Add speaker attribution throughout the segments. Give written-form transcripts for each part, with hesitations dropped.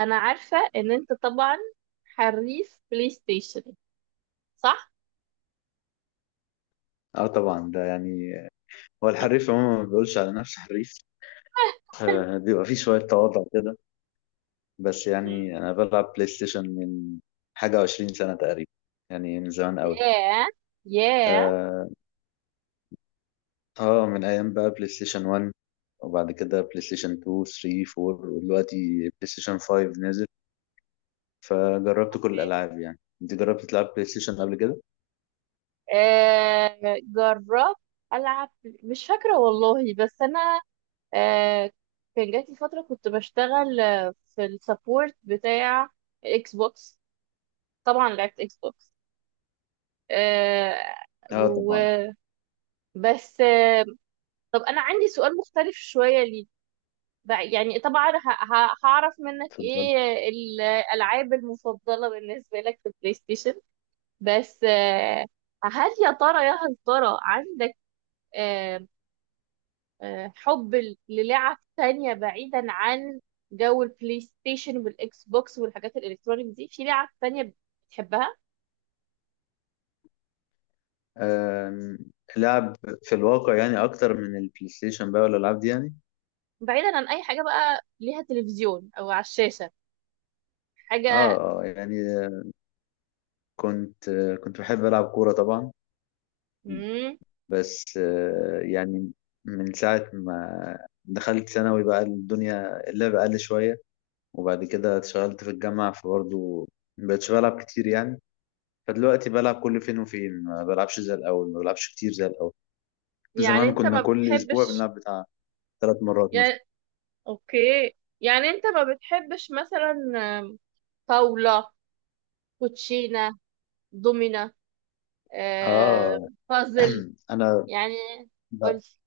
Speaker 1: انا عارفة ان انت طبعا حريف بلاي ستيشن صح؟
Speaker 2: اه طبعا ده يعني هو الحريف عموما ما بيقولش على نفسه حريف. بيبقى فيه شوية تواضع كده. بس
Speaker 1: مم.
Speaker 2: يعني أنا بلعب بلاي ستيشن من حاجة وعشرين سنة تقريبا، يعني من زمان أوي.
Speaker 1: ياه ياه
Speaker 2: آه, آه، من أيام بقى بلاي ستيشن 1، وبعد كده بلاي ستيشن 2 3 4، ودلوقتي بلاي ستيشن 5 نزل، فجربت كل
Speaker 1: أوكي.
Speaker 2: الألعاب. يعني أنت جربت تلعب بلاي ستيشن قبل كده؟
Speaker 1: جربت العب مش فاكرة والله بس انا آه، كان جاتي فترة كنت بشتغل في السبورت بتاع اكس بوكس طبعا لعبت اكس بوكس آه،
Speaker 2: اه طبعا.
Speaker 1: وبس. آه، طب انا عندي سؤال مختلف شوية ليك بقى يعني طبعا هعرف منك
Speaker 2: اتفضل.
Speaker 1: ايه الالعاب المفضله بالنسبه لك في البلاي ستيشن بس هل يا ترى يا هل ترى عندك آه، حب للعب تانية بعيدا عن جو البلاي ستيشن والاكس بوكس والحاجات الالكترونيك دي في لعب تانية بتحبها
Speaker 2: آه، لعب في الواقع يعني أكتر من البلاي ستيشن بقى والألعاب دي يعني.
Speaker 1: بعيدا عن اي حاجه بقى ليها تلفزيون او على الشاشه حاجه.
Speaker 2: اه اه يعني كنت كنت بحب ألعب كورة طبعا،
Speaker 1: مم،
Speaker 2: بس يعني من ساعة ما دخلت ثانوي بقى الدنيا اللعب قل شوية، وبعد كده اتشغلت في الجامعة فبرضه مبقتش بلعب كتير يعني. فدلوقتي بلعب كل فين وفين، ما بلعبش زي الأول، ما بلعبش كتير زي الأول.
Speaker 1: يعني
Speaker 2: زمان
Speaker 1: انت
Speaker 2: كنا
Speaker 1: ما
Speaker 2: كل أسبوع
Speaker 1: بتحبش
Speaker 2: بنلعب بتاع ثلاث مرات مثلا.
Speaker 1: يعني اوكي. يعني انت ما بتحبش مثلا آم، طاولة، كوتشينة، دومينة، آه،
Speaker 2: آه
Speaker 1: بازل.
Speaker 2: أنا
Speaker 1: يعني
Speaker 2: ب-
Speaker 1: قلت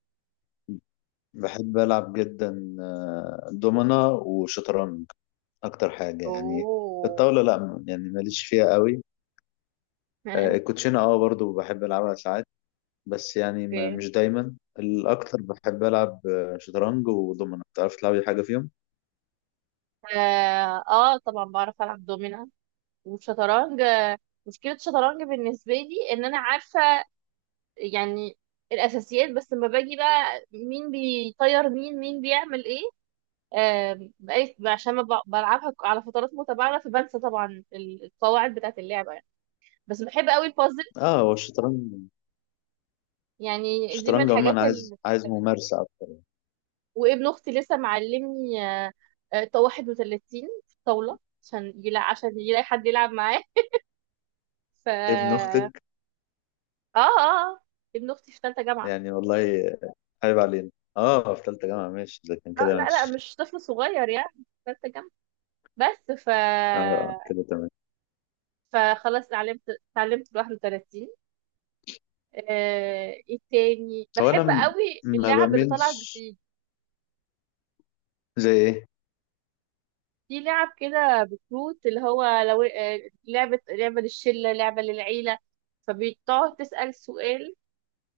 Speaker 2: بحب ألعب جدا دومنة وشطرنج، اكتر حاجه يعني.
Speaker 1: اوه.
Speaker 2: الطاوله لا يعني ماليش فيها قوي. الكوتشينه اه برضو بحب العبها ساعات، بس يعني ما
Speaker 1: اوكي.
Speaker 2: مش دايما الاكتر، بحب العب شطرنج ودومنه. بتعرف تلعبي حاجه فيهم؟
Speaker 1: اه طبعا بعرف العب دومينة والشطرنج. مشكلة الشطرنج بالنسبة لي ان انا عارفة يعني الاساسيات، بس لما باجي بقى مين بيطير مين مين بيعمل ايه بقيت عشان ما ب- بلعبها على فترات متباعدة فبنسى طبعا القواعد بتاعة اللعبة يعني. بس بحب قوي البازل،
Speaker 2: اه، هو الشطرنج،
Speaker 1: يعني دي من
Speaker 2: الشطرنج
Speaker 1: الحاجات
Speaker 2: عموما عايز
Speaker 1: ال...
Speaker 2: ممارسه اكتر.
Speaker 1: وابن اختي لسه معلمني طا 31 في الطاولة عشان يلا... عشان يلاقي حد يلعب معاه ف
Speaker 2: ابن
Speaker 1: اه.
Speaker 2: اختك؟
Speaker 1: اه آه، ابن اختي في ثالثة جامعة.
Speaker 2: يعني والله عيب علينا. اه، في ثالثه جامعه ماشي، اذا كان
Speaker 1: اه
Speaker 2: كده
Speaker 1: لا لا
Speaker 2: ماشي.
Speaker 1: مش طفل صغير يعني في ثالثة جامعة. بس ف
Speaker 2: اه كده تمام.
Speaker 1: فخلاص اتعلمت، اتعلمت 31. ايه تاني
Speaker 2: هو انا
Speaker 1: بحب قوي
Speaker 2: ما
Speaker 1: اللعب اللي طالعه
Speaker 2: بميلش.
Speaker 1: جديد،
Speaker 2: زي ايه؟
Speaker 1: في لعب كده بكروت اللي هو لو لعبه للشله لعبه للعيله، فبتقعد تسال سؤال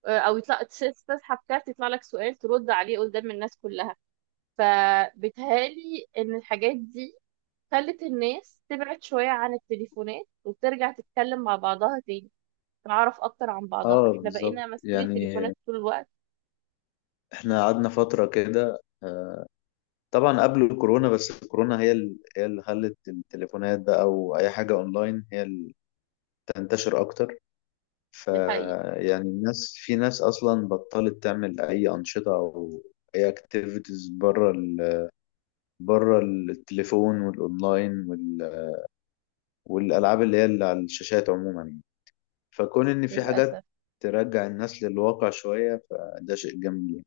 Speaker 1: او يطلع تسحب كارت يطلع لك سؤال ترد عليه قدام الناس كلها. فبتهالي ان الحاجات دي خلت الناس تبعد شويه عن التليفونات وترجع تتكلم مع بعضها تاني، تعرف اكتر عن بعضها.
Speaker 2: اه
Speaker 1: احنا
Speaker 2: بالظبط
Speaker 1: بقينا ماسكين
Speaker 2: يعني،
Speaker 1: التليفونات طول الوقت.
Speaker 2: احنا قعدنا فتره كده، طبعا قبل الكورونا، بس الكورونا هي هي اللي خلت التليفونات بقى او اي حاجه اونلاين هي اللي تنتشر اكتر.
Speaker 1: دي حقيقه.
Speaker 2: فيعني الناس، في ناس اصلا بطلت تعمل اي انشطه او اي اكتيفيتيز بره بره التليفون والاونلاين والالعاب اللي هي اللي على الشاشات عموما يعني. فكون ان في حاجات
Speaker 1: للاسف
Speaker 2: ترجع الناس للواقع شويه، فده شيء جميل يعني.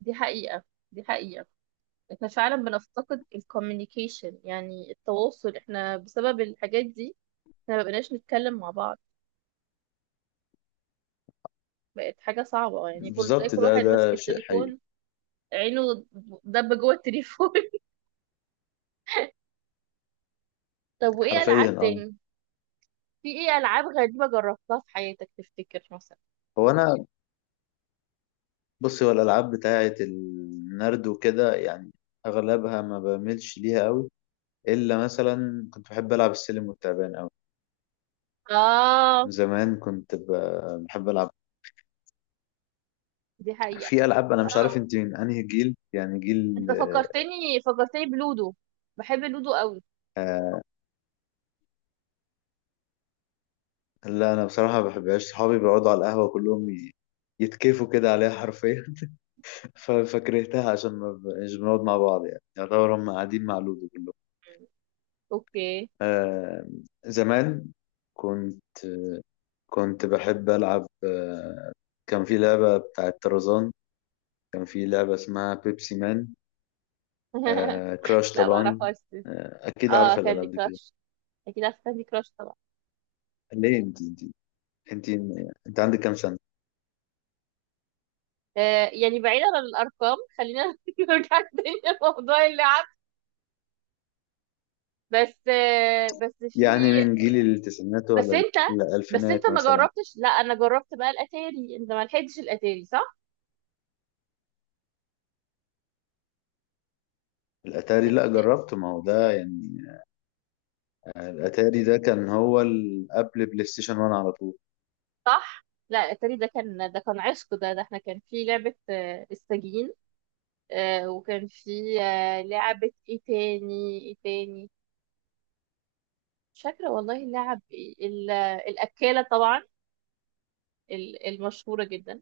Speaker 1: دي حقيقة دي حقيقة. احنا فعلا بنفتقد الكوميونيكيشن يعني التواصل، احنا بسبب الحاجات دي مبقناش نتكلم مع بعض. بقت حاجة صعبة يعني، كل زي
Speaker 2: بالظبط،
Speaker 1: كل
Speaker 2: ده
Speaker 1: واحد ماسك
Speaker 2: ده شيء حقيقي،
Speaker 1: التليفون، عينه دب جوه التليفون. طب وايه ألعاب
Speaker 2: حرفيا اه.
Speaker 1: تاني؟ في ايه ألعاب غريبة جربتها في حياتك تفتكر مثلا؟
Speaker 2: هو انا، بصي، هو الألعاب بتاعة النرد وكده يعني أغلبها ما بعملش ليها قوي، إلا مثلا كنت بحب ألعب السلم والتعبان قوي.
Speaker 1: اه
Speaker 2: من زمان كنت بحب ألعب.
Speaker 1: دي حقيقة.
Speaker 2: في ألعاب أنا مش عارف
Speaker 1: اه
Speaker 2: أنت من أنهي جيل، يعني جيل.
Speaker 1: انت فكرتني بلودو، بحب لودو قوي.
Speaker 2: آه لا أنا بصراحة ما بحبهاش. صحابي بيقعدوا على القهوة كلهم يتكيفوا كده عليها حرفيا. فكرهتها عشان ما ب- مش بنقعد مع بعض يعني، يعتبر هم قاعدين مع لودو كلهم.
Speaker 1: اوكي.
Speaker 2: آه زمان كنت كنت بحب ألعب، كان في لعبة بتاعة طرزان، كان في لعبة اسمها بيبسي مان، آه، كراش
Speaker 1: لا
Speaker 2: طبعا.
Speaker 1: معرفهاش دي.
Speaker 2: أكيد
Speaker 1: اه
Speaker 2: عارفة
Speaker 1: كاندي
Speaker 2: الألعاب دي كلها.
Speaker 1: كراش، اكيد عارفه كاندي كراش طبعا.
Speaker 2: ليه؟ أنت أنت عندك كام سنة؟
Speaker 1: آه يعني بعيدا عن الارقام خلينا نرجع تاني لموضوع اللعب. بس آه بس في.
Speaker 2: يعني من جيل التسعينات
Speaker 1: بس
Speaker 2: ولا
Speaker 1: انت بس انت
Speaker 2: الألفينات
Speaker 1: ما
Speaker 2: مثلا؟
Speaker 1: جربتش. لا انا جربت بقى الاتاري. انت ما لحقتش الاتاري صح؟
Speaker 2: الأتاري؟ لا جربته، ما هو ده يعني، الأتاري ده كان هو قبل بلاي ستيشن 1 على طول.
Speaker 1: صح، لا الاتاري ده كان عشق. ده ده احنا كان في لعبه السجين، آه وكان في آه لعبه ايه تاني مش فاكره والله اللعب إيه. الاكاله طبعا، المشهوره جدا.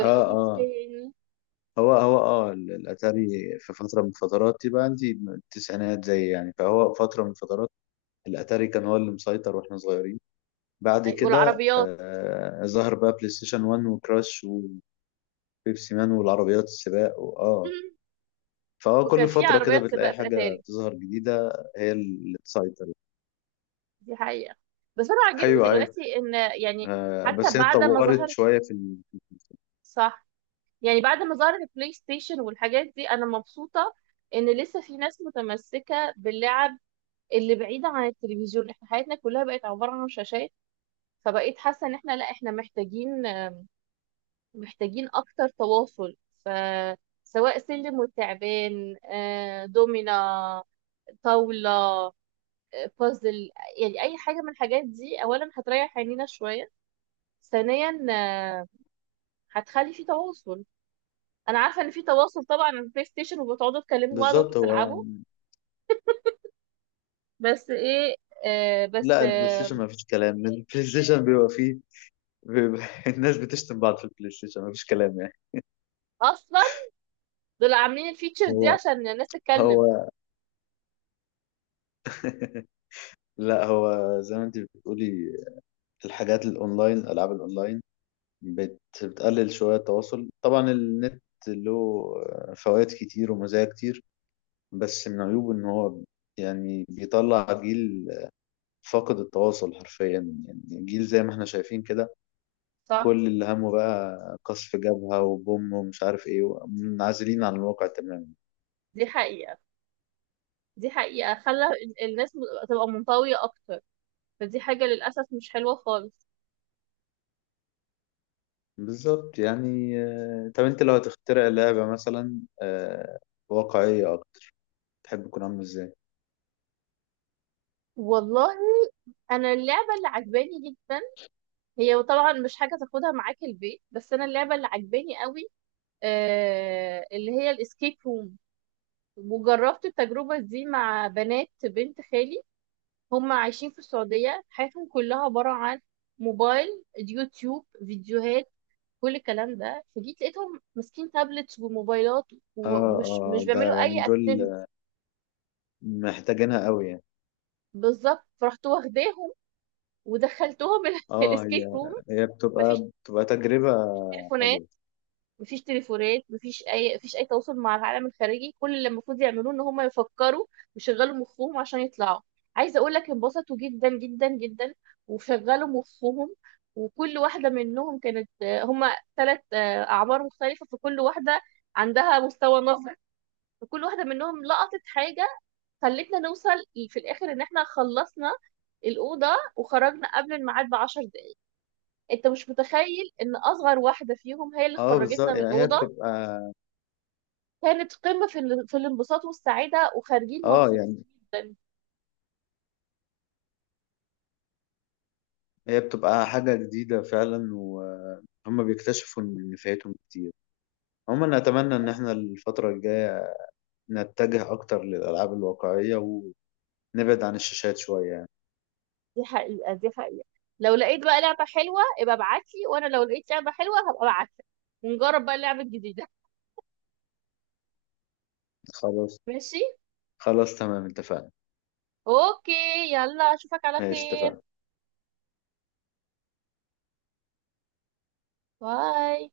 Speaker 2: اه اه،
Speaker 1: تاني؟
Speaker 2: هو اه الاتاري في فتره من فترات، يبقى عندي التسعينات زي يعني، فهو فتره من فترات الاتاري كان هو اللي مسيطر واحنا صغيرين. بعد كده
Speaker 1: والعربيات.
Speaker 2: آه ظهر بقى بلاي ستيشن 1 وكراش وبيبسي مان والعربيات السباق واه.
Speaker 1: مم.
Speaker 2: فهو
Speaker 1: وكان
Speaker 2: كل
Speaker 1: في
Speaker 2: فترة كده
Speaker 1: عربيات سباق
Speaker 2: بتلاقي
Speaker 1: في
Speaker 2: حاجة
Speaker 1: الاتاري.
Speaker 2: تظهر جديدة هي اللي تسيطر.
Speaker 1: دي حقيقة. بس انا عاجبني
Speaker 2: ايوه ايوه.
Speaker 1: دلوقتي ان يعني
Speaker 2: آه
Speaker 1: حتى
Speaker 2: بس هي
Speaker 1: بعد ما
Speaker 2: اتطورت
Speaker 1: ظهرت.
Speaker 2: شوية في
Speaker 1: صح، يعني بعد ما ظهرت البلاي ستيشن والحاجات دي انا مبسوطة ان لسه في ناس متمسكة باللعب اللي بعيدة عن التلفزيون. احنا حياتنا كلها بقت عبارة عن شاشات، فبقيت حاسة ان احنا لا احنا محتاجين اكتر تواصل. فسواء سلم وتعبان دومينا، طاولة، بازل، يعني اي حاجه من الحاجات دي اولا هتريح عينينا شويه، ثانيا هتخلي في تواصل. انا عارفه ان في تواصل طبعا على البلاي ستيشن وبتقعدوا تكلموا بعض وانتوا
Speaker 2: بالظبط هو.
Speaker 1: بتلعبوا، بس ايه آه بس
Speaker 2: لا البلاي ستيشن
Speaker 1: آه
Speaker 2: ما فيش كلام، البلاي ستيشن بيبقى فيه، بيبقى الناس بتشتم بعض في البلاي ستيشن، ما فيش كلام يعني.
Speaker 1: اصلا دول عاملين الفيتشر دي
Speaker 2: هو
Speaker 1: عشان الناس تتكلم.
Speaker 2: هو لا هو زي ما انت بتقولي، الحاجات الاونلاين، العاب الاونلاين بتقلل شوية التواصل. طبعا النت له فوائد كتير ومزايا كتير، بس من عيوبه إن هو يعني بيطلع جيل فاقد التواصل حرفيا. يعني جيل زي ما احنا شايفين كده،
Speaker 1: صح.
Speaker 2: كل اللي همه بقى قصف جبهة وبوم ومش عارف ايه، منعزلين عن الواقع تماما.
Speaker 1: دي حقيقه دي حقيقه، خلى الناس تبقى منطويه اكتر، فدي حاجه للاسف مش حلوه خالص.
Speaker 2: بالظبط يعني. طب انت لو هتخترع لعبة مثلا، واقعية أكتر، تحب تكون عاملة ازاي؟
Speaker 1: والله انا اللعبه اللي عجباني جدا هي طبعا مش حاجه تاخدها معاك البيت، بس انا اللعبه اللي عجباني قوي اللي هي الاسكيب روم. وجربت التجربة دي مع بنات بنت خالي، هم عايشين في السعودية حياتهم كلها عبارة عن موبايل، يوتيوب، فيديوهات، كل الكلام ده. فجيت لقيتهم ماسكين تابلتس وموبايلات
Speaker 2: اه
Speaker 1: ومش
Speaker 2: اه
Speaker 1: مش
Speaker 2: ده
Speaker 1: بيعملوا
Speaker 2: يعني
Speaker 1: اي
Speaker 2: دول
Speaker 1: اكتيفيتي.
Speaker 2: محتاجينها قوي يعني.
Speaker 1: بالظبط فرحت واخداهم ودخلتهم
Speaker 2: اه،
Speaker 1: الاسكيب
Speaker 2: هي
Speaker 1: روم.
Speaker 2: هي
Speaker 1: مفيش
Speaker 2: بتبقى تجربة
Speaker 1: تليفونات
Speaker 2: حلوة.
Speaker 1: مفيش تليفونات، مفيش اي تواصل مع العالم الخارجي، كل اللي المفروض يعملوه ان هم يفكروا ويشغلوا مخهم عشان يطلعوا. عايزه اقول لك انبسطوا جدا جدا جدا وشغلوا مخهم. وكل واحده منهم كانت هم 3 اعمار مختلفه، فكل واحده عندها مستوى نظر، فكل واحده منهم لقطت حاجه، خلتنا نوصل في الاخر ان احنا خلصنا الأوضة وخرجنا قبل الميعاد بـ10 دقايق. انت مش متخيل ان اصغر واحدة فيهم هي اللي
Speaker 2: اه
Speaker 1: خرجتنا
Speaker 2: بالظبط
Speaker 1: من
Speaker 2: يعني هي
Speaker 1: الأوضة.
Speaker 2: بتبقى.
Speaker 1: كانت قمة في في الانبساط والسعادة، وخارجين
Speaker 2: اه
Speaker 1: مبسوطين
Speaker 2: يعني
Speaker 1: جدا.
Speaker 2: هي بتبقى حاجة جديدة فعلا، وهم بيكتشفوا ان فايتهم كتير. عموما اتمنى ان احنا الفترة الجاية نتجه اكتر للالعاب الواقعية، ونبعد عن الشاشات شوية يعني.
Speaker 1: دي حقيقة دي حقيقة. لو لقيت بقى لعبة حلوة ابقى ابعتلي، وانا لو لقيت لعبة حلوة هبقى ابعتلك، ونجرب بقى اللعبة الجديدة.
Speaker 2: خلاص،
Speaker 1: ماشي.
Speaker 2: خلاص تمام، اتفقنا.
Speaker 1: اوكي، يلا اشوفك على
Speaker 2: ماشي
Speaker 1: خير.
Speaker 2: اتفقنا.
Speaker 1: باي.